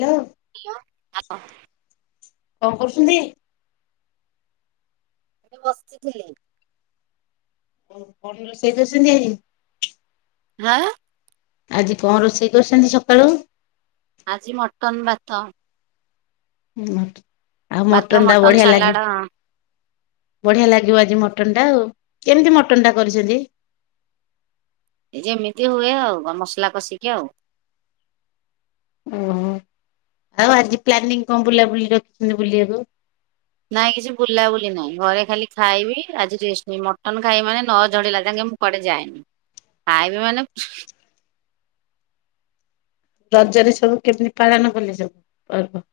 Hello. [unintelligible] କଣ କରୁଛନ୍ତି? ବସିଥିଲି। ବନୁ ର ସେଇ ଦ ସେମି଼ତି ହାଁ? ଆଜି କଣ ରୋଷେଇ କରିଛନ୍ତି ସକାଳୁ? ଆଜି ମଟନ ଭାତ। ଉଁ ଆଉ ଭାତ ମଟନ ଟା ବଢିଆ ଲାଗି ସାଲାଡ ବଢିଆ ଲାଗିବ ଆଜି ମଟନ୍ ଟା ଆଉ, କେମିତି ମଟନ ଟା କରିଛନ୍ତି? ଯେମିତି ହୁଏ ଆଉ ମସଲା କଷିକି ଆଉ। ଓହୋ ଆଉ ଆଜି ପ୍ଲାନିଂ କଣ ବୁଲାବୁଲି ରଖିଛନ୍ତି ବୁଲିବାକୁ? ନାଇଁ କିଛି ବୁଲାବୁଲି ନାହିଁ ଘରେ ଖାଲି ଖାଇବି ଆଜି ରେଷ୍ଟ ନେ ମଟନ ଖାଇବି ମାନେ ନଝଡିଲା ଯାକେ ମୁ କୁଆଡେ ଯାଏନି ଖାଇବି ମାନେ ରଜରେ ସବୁ କେମିତି ପାଳନ କଲେ ସବୁ ପର୍ବ?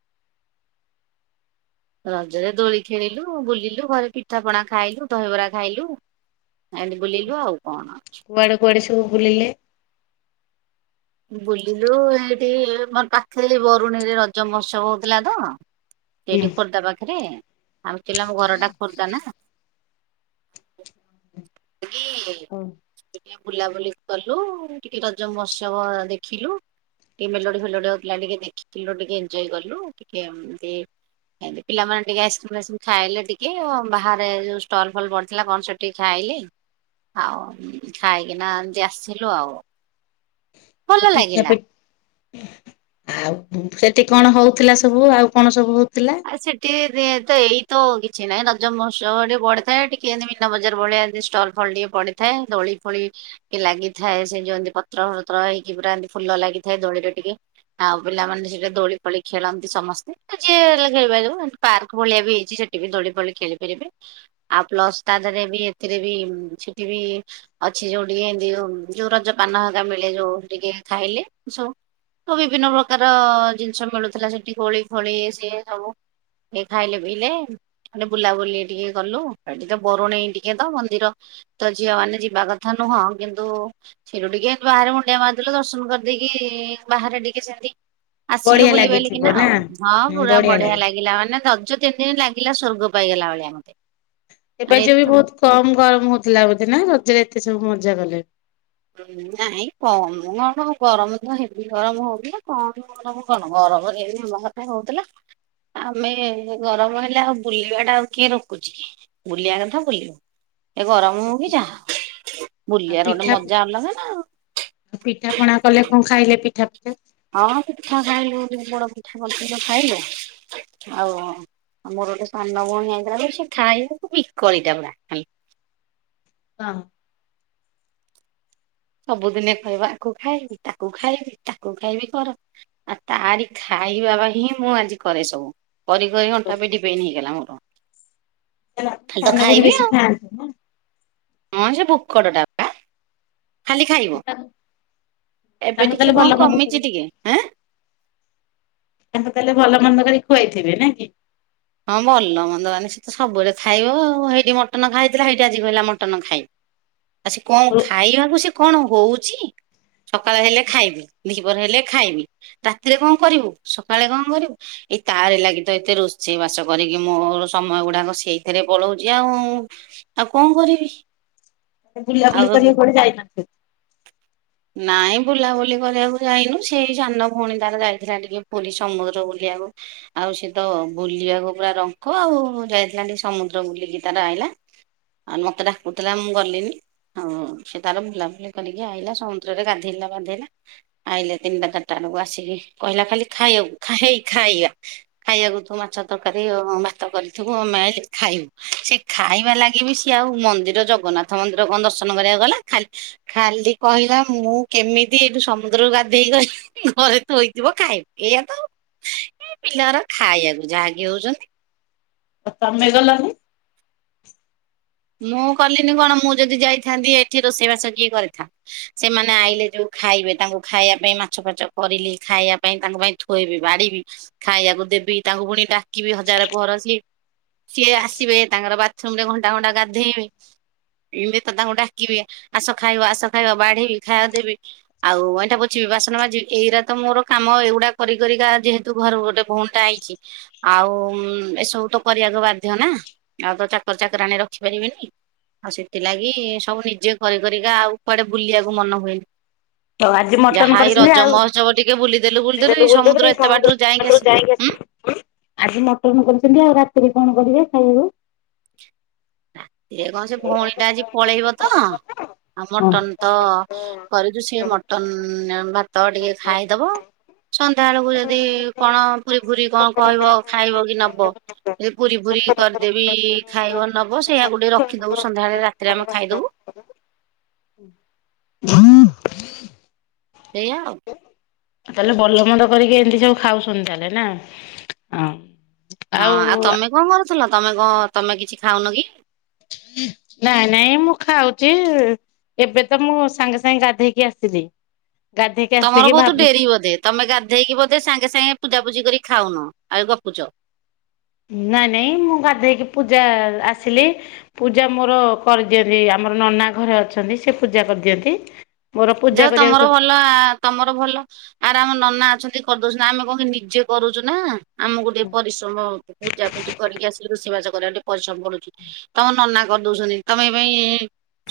ରଜରେ ଦୋଳି ଖେଳିଲୁ, ବୁଲିଲୁ, ଘରେ ପିଠା ପଣା ଖାଇଲୁ, ଦହିବରା ଖାଇଲୁ। ଏମିତି ବୁଲିଲୁ ଆଉ କଣ ଅଛି। କୁଆଡେ କୁଆଡେ ସବୁ ବୁଲିଲେ? ବୁଲିଲୁ ଏଇଠି ମୋ ପାଖେରେ ବରୁଣୀରେ ରଜ ମହୋତ୍ସବ ହଉଥିଲା ତ। ହୁଁ ସେଇଠି ଖୋର୍ଦ୍ଧା ପାଖେରେ ଆଉ ଆକ୍ଟିଆଲୀ ଆମଘରେ ଟା ଖୋର୍ଦ୍ଧା ନା କି ହଉ। ଟିକେ ବୁଲାବୁଲି କଲୁ ଟିକେ ରଜ ମହୋତ୍ସବ ଦେଖିଲୁ। ଟିକେ ମେଲୋଡି ଫେଲୋଡି ହଉଥିଲା ଟିକେ ଦେଖିଥିଲୁ ଟିକେ ଏଞ୍ଜୟ୍ କଲୁ ଟିକେ ଏମତି ଏମତି ପିଲାମାନେେ ଟିକେ ଆଇସ୍ କ୍ରିମ ଫାଇସ୍କ୍ରିମ୍ ଖାଇଲେ ଟିକେ ବାହାରେ ଯୋଉ ଷ୍ଟଲ ଫଲ ପଡିଥିଲା କଣ ସେ ଟି ଖାଇଲେ ଆଉ ଖାଇକିନା ଏମତି ଆସିଥିଲୁ ଆଉ। ଭଲ ଲାଗିଲା। ପିଠାପିଟ୍ ଆଉ ସେଠି କଣ ହଉଥିଲା ସବୁ ଆଉ କଣ ସବୁ ହଉଥିଲା? ଆ ସେଠିରେ ତ ଏଇ ତ କିଛି ନାଇଁ ରଜ ମହୋତ୍ସବ ଟିକେ ପଢିଥାଏ ଟିକେ ଏମତି ମନା ବଜାର ବଢିଆ ଏମିତି ଷ୍ଟଲ। ଫଲ ଟିକେ ପଡିଥାଏ ଦୋଳି ଫୋଳି କି ଲାଗିଥାଏ ସେ ଯୋଉ ଏମତି ପତ୍ର ଫତ୍ର ହେଇକି ପୁରା ଏମିତି ଫୁଲ ଲାଗିଥାଏ ଦୋଳିରେ ଟିକେ। ଆଉ ପିଲାମାନେ ସେଠାରେ ଦୋଳି ପୋଳି ଖେଳନ୍ତି ସମସ୍ତେ। ଏ ଯିଏ ଲେ ସେଇଭଳିଆ ଯୋଉ ପାର୍କ ଭଳିଆ ବି ହେଇଛି ସେଠି ବି ଦୋଳି ପୋଳି ଖେଳି ପାରିବେ। ଆଉ ପ୍ଲସ ତା ଦେହେରେ ବି ଏଥିରେବି ସେଠି ବି ଅଛି ଯୋଉ ଟିକେ ଏମିତି ଯୋଉ ଯୋଉ ରଜ ପାନ ହେରିକା ମିଳେ ଯୋଉ ଟିକେ ଖାଇଲେ ସବୁ। ତ ବିଭିନ୍ନ ପ୍ରକାର ଜିନିଷ ମିଳୁଥିଲା ସେଠି କୋଳି ଫୋଳି ଏ ସିଏ। ସବୁ ଏ ଖାଇଲେ ପିଇଲେ ଆଉ ଟିକେ ବୁଲାବୁଲି ଟିକେ କଲୁ ଏଠି ତ ବରୁଣେଇ ଟିକେ ତ ମନ୍ଦିର ତ ଝିଅ ମାନେ ଯିବା କଥା ନୁହଁ କିନ୍ତୁ ସେଠୁ ଟିକେ ଏମତି ବାହାରେ ମୁଣ୍ଡିଆ ମାରିଦେଲୁ ଦର୍ଶନ କରିଦେଇକି ବାହାରେ ଟିକେ ସେମିତି। ଆସିଲୁ ବଢିଆ ବୁଲି ଲାଗିଥିବ ବାଲିକିନା ନା? ଆଉ ହଁ ହୁଁ ପୁରା ବଢିଆ ଲାଗେ। [unintelligible] ଗିଲା ମାନେ ରଜ ତିନି ଦିନି ଲାଗିଲା ସ୍ୱର୍ଗ ପାଇଗଲା ଭଳିଆ ମତେ। ଏବା ମାନେ ଯେ ବି ଏତ ଉଉତ୍ କମ୍ ଗରମ ହଉତୁଲା ବୋଧେ ନା ରଜରେ ଏତେ ସବୁ ମଜା କଲେ। ନାଇଁ କମ କଣ ଗରମ ତ ହେବି ଗରମ ହଉ [unintelligible] କଣ ଗରମ। କଣ ଗରମରେ ବି ମହ [unintelligible] ହଉତୁଲା। ଆମେ ଗରମ ହେଲେ ଆଉ ବୁଲିବା ଟା ଆଉ କିଏ ରୋକୁଚି କି। ବୁଲିଆ କଥା ବୁଲିବ ଏ ଗରମ ହଉ କି ଆଉ ଯାହା ବୁଲିଆର ଅଟେ ପିଠା ମ ଜା ଅଲଗା ନା ଆଉ। ପିଠା ପଣା କଲେ କଁ ଖାଇଲେ ପିଠା [unintelligible] ଆଁ ପିଠା ଖାଇଲୁ [unintelligible] ପୋଡ଼ ପିଠା [inaudible] ଖାଇଲୁ ଆଉ ଆଉ ମୋର ଓଟେ ସାନ ଭଉଣୀ ଆଇଥିଲା ସେ ଖାଇବାକୁ ବିକଳିଟା ପୁରା ହାଲ୍ ଅ ହଁ। ସବୁଦିନେ କହିବ ଆକୁ ଖାଇବି ତାକୁ ଖାଇବି ତାକୁ ଖାଇବି କର। ଆ ତାରି ଖାଇବା ବା ହିଁ ମୁଁ ଆଜି କରେ ସବୁ କରି କରି ଅଣ୍ଟା, ପିଠି ବେନ୍ ହେଇଗଲା ମୋର। ଖାଲି ତ ସାନ ବୁଢୀ ଖାଇବି ବେଶୀ ଆଉ ଖାଆନ୍ତି ନା ଅଁ ସେ ଭୋକଡ ଟା [unintelligible] ଖାଲି ଖାଇବ ତାଙ୍କୁ ଏବେ ତାହେଲେ ଟିକେ ଭଲ କଁ ମନ୍ଦ କରି କମିଚି ଟିକେ ଆଁ। ତାଙ୍କୁ ତାଲେ ଭଲ ମନ୍ଦ କରି ଖୁଆଇଥିବେ ନାକି? ହଁ ଭଲ ମନ୍ଦ ମାନେ ସେ ତ ସବୁବେଳେ ଖାଇବ ହେଇଟି ମଟନ ଖାଇଥିଲା ହେଇଠି ଆଜି କହିଲା ମଟନ ଖାଇ ଆ ସେ କଁ ଖାଇବାକୁ ସେ କଣ ହଉଚି ସକାଳ ହେଲେ ଖାଇବି ଦିଃ ବର୍ ହେଲେ ଖାଇବି ରାତିରେ କଁ କରିବୁ ସକାଳେ କଁ କରିବୁ ଏଇ ତାରି ଲାଗି ତ ଏତେ ରୋଷ୍ ଷେଇ ବାସ କରିକି ମୋର ସମୟ ଗୁଡ଼ାକ ସେଇଥିରେ ପଳଉଚି ଆଉ। ତାଉ କଁ କରିବି? [unintelligible] ବୁଲାବୁଲି ଆଉ କରିବାକୁ କୁଆଡ଼େ ଯାଇନଥି ନାଇଁ ବୁଲାବୁଲିକରି ଆକୁ ଯାଇନୁ ସେଇ ସାନ ଭଉଣୀ ତାର ଯାଇଥିଲା ଟିକେ ପୁରୀ ସମୁଦ୍ର ବୁଲିଆକୁ। ଆଉ ସେ ତ ବୁଲିବାକୁ ପୁରା ରଙ୍କ ଆଉ ଯାଇଥିଲା ଟି ସମୁଦ୍ର ବୁଲିକି ତାର ଆଇଲା। ଆ [unintelligible] ମତେ ଡ଼ାକୁତୁଲା ମୁଁ ଗଲିନି ଆଉ ସେ ତାର ବୁଲାବୁଲି କରିକି ଆଇଲା ସମୁ ଦ୍ରରେ ଗାଧେଇଲା ପାଧେଇଲା। ଆଇଲା ତିନିଟା, ଚାଟା ବେଳକୁ ଆସିକି କହିଲା ଖାଲି ଖାଇଆକୁ ଖାଇ ଖାଇବା। ଖାଇଆକୁ ତୁ ମାଛ ତରକାରୀ ଆଉ ଭାତ କରିଥିବୁ ଆମେ ଆଇଲେ ଖାଇବୁ। ସେ ଖାଇବା ଲାଗି ବି ସିଏ ଆଉ ମନ୍ଦିର ଜଗନ୍ନାଥ ମନ୍ଦିର କଁ ଦର୍ଶନ କରିଆକୁ ଗଲା ଖାଲ୍ ଖାଲି କହିଲା ମୁଁ କେମିତି ଏଠୁ ସମୁଦ୍ରରୁ ଗାଧେଇ [unintelligible] ଘରେ ଥୋଇଥିବ ଖାଇବି ଏଇଆ ତ ଏ ଆଉ ଗୁରା ପିଲାର ଖାଇଆକୁ ଯାହାକି ହଉଚ଼ନ୍ତି। ଅ ତମେ ଗଲନି? ମୁଁ ଗଲିନି କଣ ମୁଁ ଯଦି ଯାଇଥାନ୍ତି ଏଠି ରୋଷେଇବାସ କିଏ କରିଥା ସେମାନେ ଆଇଲେ ଯୋଉ ଖାଇବେ ତାଙ୍କୁ ଖାଇବା ପାଇଁ ମାଛ ଫାଚ କରିଲି ଖାଇବା ପାଇଁ ତାଙ୍କ ପାଇଁ ଥୋଇବି, ବଢ଼ିବି, ଖାଇଆକୁ ଦେବି ତାଙ୍କୁ ପୁଣି ଡ଼ାକିବି ହଜାରେ ପହର ସିଏ। ସିଏ ଆସିବେ ତାଙ୍କର ବାଥରୁମ୍ ରେ ଘଣ୍ଟା ଘଣ୍ଟା ଗାଧେଇବେ। ଏମି ତ ତାଙ୍କୁ ଡ଼ାକିବି ଆସ ଖାଇବ ଆସ ଖାଇବ ବଢ଼ିବି, ଖାଇଆକୁ ଦେବି। ଆଉ ଅଇଁଠା ପୋଛିବି, ବାସନ ମାଜିବି, ଏଇରା ତ ମୋର କାମ ଏଗୁଡ଼ା କରି କରିକା ଯେହେତୁ ଘର ଗୋଟେ ଭଉଣ୍ ଟା ଆଇଚି ଆଉ ଏସବୁ ତ କରିଆକୁ ବାଧ୍ୟ୍ୟ ନା ଆଉ ତ ଚାକର, ଚାକରାଣୀ ର ଖିପାରିବିନି। ଆଉ ସେତିଲାଗି ସବୁ ନିଜେ କରି କରିକା ଆଉ କୁଆଡ଼େ ବୁଲିଆକୁ ମନ ହୁଏନି। ଆଉ ଆଜି ମଟନ ଯାହା ଏଇ କରିଛନ୍ତି ରଜ ଆଉ ମହୋତ୍ସବ ଟିକେ ବୁଲିଦେଲୁ ବୁଲିଦେଲୁ ଏଇ ସମୁଦ୍ର ଏତେ ବାଟରୁ ଯାଇକି ଆସି ଉୁଁ ଆଜି ମଟନ କରିଚନ୍ତି ଆଉ ରାତିରେ କଣ କରିବେ ଖାଇଆକୁ? ରାତିରେ କଁ ସେ ଭଉଣୀ ଟା ଆଜି ପଳେଇବ ତ ଆଉ ହଁ ମଟନ ତ କରିଚୁ ସେ ମଟନ ଭାତ ଟିକେ ଖାଇଦବ। ସନ୍ଧ୍ୟା ଏଳକୁ ଯଦି କଣ ପୁରି ଫୁରି କଁ କହିବ ଖାଇବ କି ନବ ଏ ପୁରି ଫୁରି କରିଦେବି ଖାଇବ ନବ ସେୟାକୁ ଟିକେ ରଖିଦବୁ ସନ୍ଧ୍ୟାଏଳେ ରାତିରେ ଆମେ ଖାଇଦବୁ। ଏଇଆ ଆଉ। ତାହେଲେ ଭଲ ମନ୍ଦ କରିକି ଏମିତି ସବୁ ଖାଉଛନ୍ତି ତାହେଲେ ନା? ହଁ। ହଁ ଆଉ ତମେ କଁ କରୁଥିଲ ତମେ କଁ ତମେ କିଛି ଖାଉନ କି? ନାଇଁ ନାଇଁ ମୁଁ ଖାଉଚି ଏବେ ତ ମୁଁ ସାଙ୍ଗେ ସାଙ୍ଗେ ଗାଧେଇକି ଆସିଲି। ଗାଧେଇକି ତମର ଆସିକି ଭଉତ ଭାବୁ ଡେରି ବୋଦେ ତମେ ଗାଧେଇକି ବୋଧେ ସାଙ୍ଗେ ସାଙ୍ଗେ ପୂଜାପୂଜି କରି ଖାଉନ ଆଉ ଗପୁଚ। ନାଇଁ ନାଇଁ ମୁଁ ଗାଧେଇକି ପୂଜା ଆସିଲି ପୂଜା ମୋର କରିଦିଅନ୍ତି ଆମର ନନା ଘରେ ଅଛନ୍ତି ସେ ପୂଜା କରିଦିଅନ୍ତି। ମୋର ପୂଜା ଯାହା ହଉ କରିବାକୁ ତମର ଭଲ୍ ନା ତମର ଭଲ ଆରେ ଆମ ନନା ଅଛନ୍ତି କରିଦଉଛନ୍ତି ଆମେ କଁ କି ନିଜେ କରୁଚୁନା। ଆମକୁ ଟିକେ ପରିଶ୍ରମ ପୂଜା ପୂଜି କରିକି ଆସିଲେ ରୋଷେଇବାସ କରିବାକୁ ଟିକେ ପରିଶ୍ରମ ପଡୁଚି ତମ ନନା କରିଦଉଛନ୍ତି ତମେ ଏ ପାଇଁ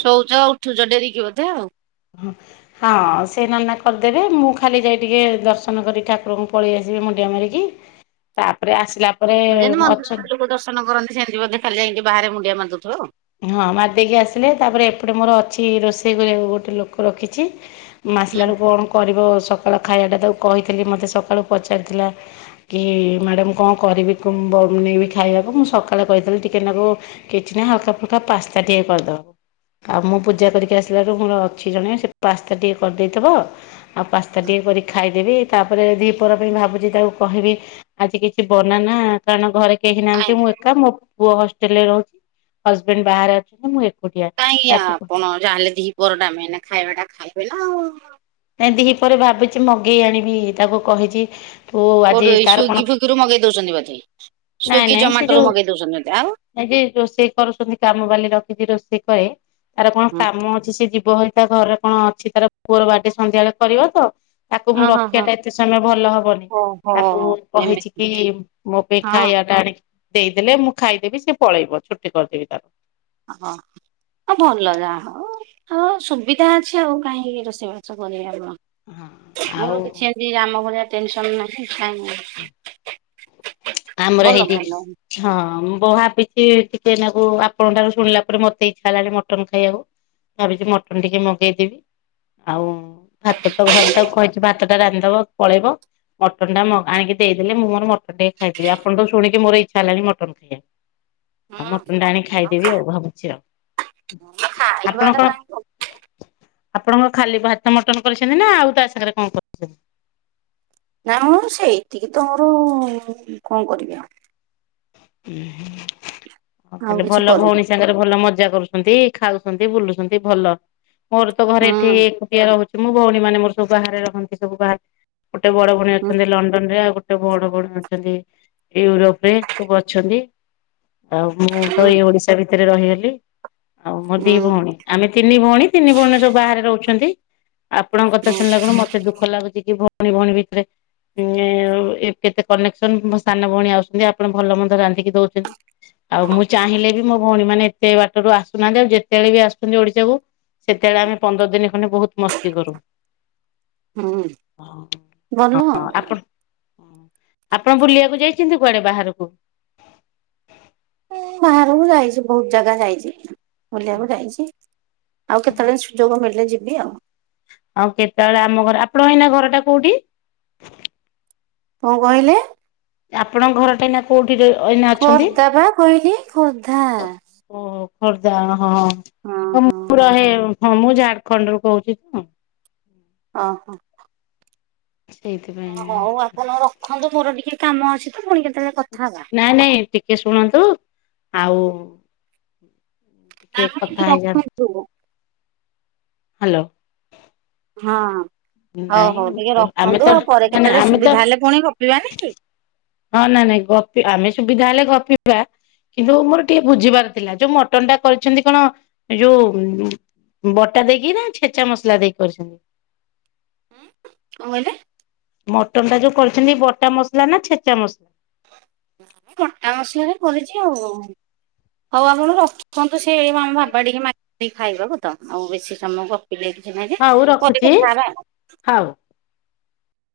ଶୋଉଚ ଉଠୁଛ ଡେରିକି ବୋଧେ ଆଉ। ହଁ ହଁ ସେ ନନା କରିଦେବେ ମୁଁ ଖାଲି ଯାଇ ଟିକେ ଦର୍ଶନ କରି ଠାକୁରଙ୍କୁ ପଳେଇ ଆସିବେ ମୁଣ୍ଡିଆ ମାରିକି। ତାପରେ ଆସିଲା ପରେ ଅଛନ୍ ତନ କରନ୍ତି ସେମିତି ବଧେ ଖାଲି ଯାଇକି ଟିକେ ବାହାରେ ମୁଣ୍ଡିଆ ମାର ଦଉଥିବ? ହଁ ମାରିଦେଇକି ଆସିଲେ ତାପରେ ଏପଟେ ମୋର ଅଛି ରୋଷେଇ କରି ଆକୁ ଗୋଟେ ଲୋକ ରଖିଚି। ହୁଁ। ମାସିଲାବେଳୁ କଣ କରିବ ସକାଳ ଖାଇ ଆଟା ତାକୁ କହିଥିଲି ମତେ ସକାଳୁ ପଚାରିଥିଲା କି ମ୍ୟାଡ଼ମ୍ କଁ କରିବି କୁମ୍ବ ବନେଇବି ଖାଇବାକୁ ମୁଁ ସକାଳେ କହିଥିଲି ଟିକେନାକୁ କିଛିନା ହଲକା ଫୁଲକା ପାସ୍ତା ଟିକେ କରିଦବ। ଆଉ ମୁଁ ପୂଜା କରିକି ଆସିଲାରୁ ମୋର ଅଛି ଜଣେ ସେ ପାସ୍ତା ଟିକେ କରିଦେଇଥବ ଆଉ ପାସ୍ତା ଟିକେ କରି ଖାଇଦେବି ତାପରେ ଦିପହର ପାଇଁ ଭାବୁଚି ତାକୁ କହିବି ଆଜି କିଛି ବନାନା କାରଣ ଘରେ କେହି କାଇଁ ନାହାନ୍ତି ମୁଁ ଏକା ମୋ ପୁଅ ହଷ୍ଟେଲରେ ରହୁ ହଜବେଣ୍ଡ ବାହାରେ ଅଛନ୍ତି ମୁଁ ଏକ୍ କାଇଁ ଆପଣ ଜାଣିଲେ ଦିହିପର ଟାଇମ ଏଇନା ଖାଇବାଟା ଖାଇବେ ନା ଆଉ। କାଇଁ ଦିହିପରେ ଭାବିଚି ମଗେଇ ଆଣିବି ତାକୁ କହିଚି। କୋଉଠୁ ଏଇ ସ୍ଵିଗି ଫୁଇଗିରୁ ମଗେଇ ଦଉଛନ୍ତି ବଧେ? ସ୍ଵିଗି ଜମାଟୋରୁ ମଗେଇ ଦଉଛନ୍ତି ବୋତେ ଆଉ ନାଇ ଯେ ରୋଷେଇ କରୁଛନ୍ତି କାମ ବାଲି ରଖିଚି ରୋଷେଇ କରେ ତାର କଣ ହଁ। କାମ ଅଛି ସେ ଯିବ ହ ତା ଘରରେ କଁ ଅଛି ତାର ପରା ପୁଅର ବାଡେ ସନ୍ଧ୍ୟା ବଳେ କରିବ ତ ତାକୁ ଓ ମୁଁ ହଁ ହଁ। ରଖିଆଟା ଏତେ ସମୟ ଭଲ ହବନି। ତାକୁ ଓହୋ କହିଚି ଏମିତି କି ମୋ ପାଇଁ ହଁ। ଖାଇଆଟା ଆଣିକି ଦେଇଦେଲେ ମୁଁ ଖାଇଦେବି ସେ ପଳେଇବ ଛୁଟି କରିଦେବି ତାର। ଆ ହଁ। ଆ ହଉ ଭଲ ଯା ହଉ ହଉ ସୁବିଧା ଅଛି ଆଉ କାହିଁକି ରୋଷେଇବାସ କରିବା ଆମ। ହଁ ମୋର ଆଉ କିଛି ଆଜି ରାମ ଭଳିଆ ଟେନସନ ନାହିଁ କାମ ଆମର ହେଇଟି ହଁ ମୁଁ ପା ଭାବିଛି ଟିକେନାକୁ ଆପଣଙ୍କ ଠାରୁ ଶୁଣିଲା ପରେ ମତେ ଇଚ୍ଛା ହେଲାଣି ମଟନ ଖାଇଆକୁ। ଭାବିଚି ମଟନ ଟିକେ ମଗେଇଦେବି ଆଉ ଭାତ ତ ଘରେ ତ କହିଚି ଭାତ ତା ରାନ୍ଧିବ ପଳେଇବ ମଟନ୍ ଟା ମ ଆଣିକି ଦେଇଦେଲେ ମୁଁ ମୋର ମଟନ୍ ଟେ ଖାଇଥିବେ ଆପଣ ତ ଶୁଣିକି ମୋର ଇଚ୍ଛା ହେଲାଣି ମଟନ ଖାଇଆ। ଆଉ ମଟୁନଟା ଆଣି ଖାଇଦେବି ଆଉ ଭାବୁଚି ଆଉ ଆପଣ ଖାଇବାଟା କଁ କାହିଁ ଆପଣଙ୍କ ଖାଲି ଭାତ ମଟନ କରିଛନ୍ତି ନା ଆଉ ତା ସାଙ୍ଗରେ କଁ କର୍ ନା ମୁଁ ସେଇତିକି ତ ମୋର କଁ କରିବି ଆଉ। ଉଁ ହୁ ହଁ ଆଉ ତାହେଲେ କିଛି ଭଲ କରିନି ଭଉଣୀ ସାଙ୍ଗରେ ଭଲ ମଜା କରୁ ଛନ୍ତି ଖାଉଛନ୍ତି ବୁଲୁଛନ୍ତି ଭଲ ମୋର ତ ଘରେ ହୁଁ ଏଠି ଏକୁଟିଆ ରହୁଚି ମୋ ଭଉଣୀ ମାନେ ମୋର ସବୁ ବାହାରେ ରହନ୍ତି ସବୁ ବାହାର ଗୋଟେ ବଡ ଭଉଣୀ ହୁଁ ଅଛନ୍ତି ଲଣ୍ଡନରେ ଆଉ ଗୋ ଟେ ବଡ ଭଉଣୀ ଅଛନ୍ତି ୟୁରୋପରେ ସବୁ ଅଛନ୍ତି। ଆଉ ମୁଁ ତ ହୁଁ ଏଇ ଓଡିଶା ଭିତରେ ରହିଗଲି ଆଉ ମୋ ଦି ହୁଁ ଭଉଣୀ। ଆମେ ତିନି ଭଉଣୀ ତିନି ଭଉଣୀ ଯୋଉ ବାହାରେ ରହୁଛନ୍ତି। ଆପଣଙ୍କ କଥା ହୁଁ ଶୁଣିଲା କଣ ମତେ ଦୁଃଖ ଲାଗୁଚି କି ଭ ତିନି ଭଉଣୀ ଭିତ ଉଁ ଏ କେତେ କନେକ୍ସନ ମୋ ସାନ ଭଉଣୀ ଆସୁନ୍ ଯା ପଣ ଭଲ ମନ୍ଦ ରାନ୍ଧିକି ଦଉଚନ୍ତି। ଆଉ ମୁଁ ଚାହିଁଲେ ବି ମୋ ଭଉଣୀ ମାନେ ଏତେ ବାଟରୁ ଆସୁନାହାନ୍ତି ଆଉ ଯେତେବେଳେ ବି ଆସୁଚନ୍ତି ଓଡିଶା କୁ ସେତେବେଳେ ଆମେ ପନ୍ଦର ଦିନ ଖଣ୍ଡେ ବହୁତ ମସ୍ତି କରୁ। ହୁଁ ହ ଭଲ ହଁ ଆଉ। ଆପଣ ହଁ ଆପଣ ବୁଲିବାକୁ ଯାଇଚନ୍ତି କୁଆଡେ ବାହାରୁକୁ? ମୁଁ ବାହାରକୁ ଯାଇଚି ବହୁତ ଜାଗା ଯାଇଚି। ବୁଲିବାକୁ ଯାଇଚି ଆଉ କେତବଳେ ସୁଯୋଗ ମିଳିଲେ ଯିବି ଆଉ। ଆଉ କେତବଳେ ଆମ ଘର ଆପଣଙ୍କ ଏଇନା ଘରଟା କୋଉଠି? କଣ କହିଲେ। ଆପଣଙ୍କ ଘର ଟା ଏଇନା କୋଉଠିରେ ଏଇନା ଅଛନ୍ତି? ଖୋର୍ଦ୍ଧା ବା କହିଲି ଖୋର୍ଦ୍ଧା। ଓହୋ ଖୋର୍ଦା ହଁ ହଁ ମୁଁ ହଁ ପୁରା ହେ ହଁ ମୁଁ ଝାଡଖଣ୍ଡରୁୁ କହୁଚି ତ। ଅ ହଁ ସେଇଥିପାଇଁ ଅ ହଉ ଆପଣ ରଖନ୍ତୁ ମୋର ଟିକେ କାମ ଅଛି ତ ପୁଣି କେତେବେଳେ କଥା ହବା। ନାଇଁ ନାଇଁ ଟିକେ ଶୁଣନ୍ତୁ ଆଉ। ନାଁମ କଥା ଟିକେ ହେଇଯାଆନ୍ତୁ। ରଖନ୍ତୁ। ହାଲୋ। ହଁ ହଁ ହଉ ନାଇଁ ହଉ ଟିକେ ଆମେ ତ ରଖନ୍ତୁ ଆଉ ପରେ ନା ନା କେତେବେଳେ ଆମେ ତ ସୁବିଧା ହେଲେ ପୁଣି ଗପିବାନି କି। ହଁ ନାଇଁ ନାଇଁ ଗ ଆମେ ସୁବିଧା ହେଲେ ଗପିବା। କିନ୍ତୁ ମୋର ଟିକେ ବୁଝିବାର ଥିଲା ଯୋଉ ମଟନ୍ ଟା କରିଛନ୍ତି କଣ ଏଇ ଯୋଉ ବଟା ଦେଇକି ନା ଛେଚା ମସଲା ଦେଇକି କରିଛନ୍ତି। ଆଁ କଣ କହିଲେ। ମଟନ ଟା ଯୋଉ କରିଛନ୍ତି ବଟା ମସଲା ନା ଛେଚା ମସଲା? ବଟା ମସଲାରେ କରିଚି ଆଉ ହଉ ଆପଣ ର ଖନ୍ତୁ ସେ ଆମ ବାବା ଟିକେ ମାଗିଲେ ଖାଇବାକୁ ତ ଆଉ ବେଶୀ ସମୟ ଗପ ଏବେ କିଛି ନାଇଁ ଯେ ହଉ ପରେ ରଖୁଛି କଥା ହବା। ହଉ।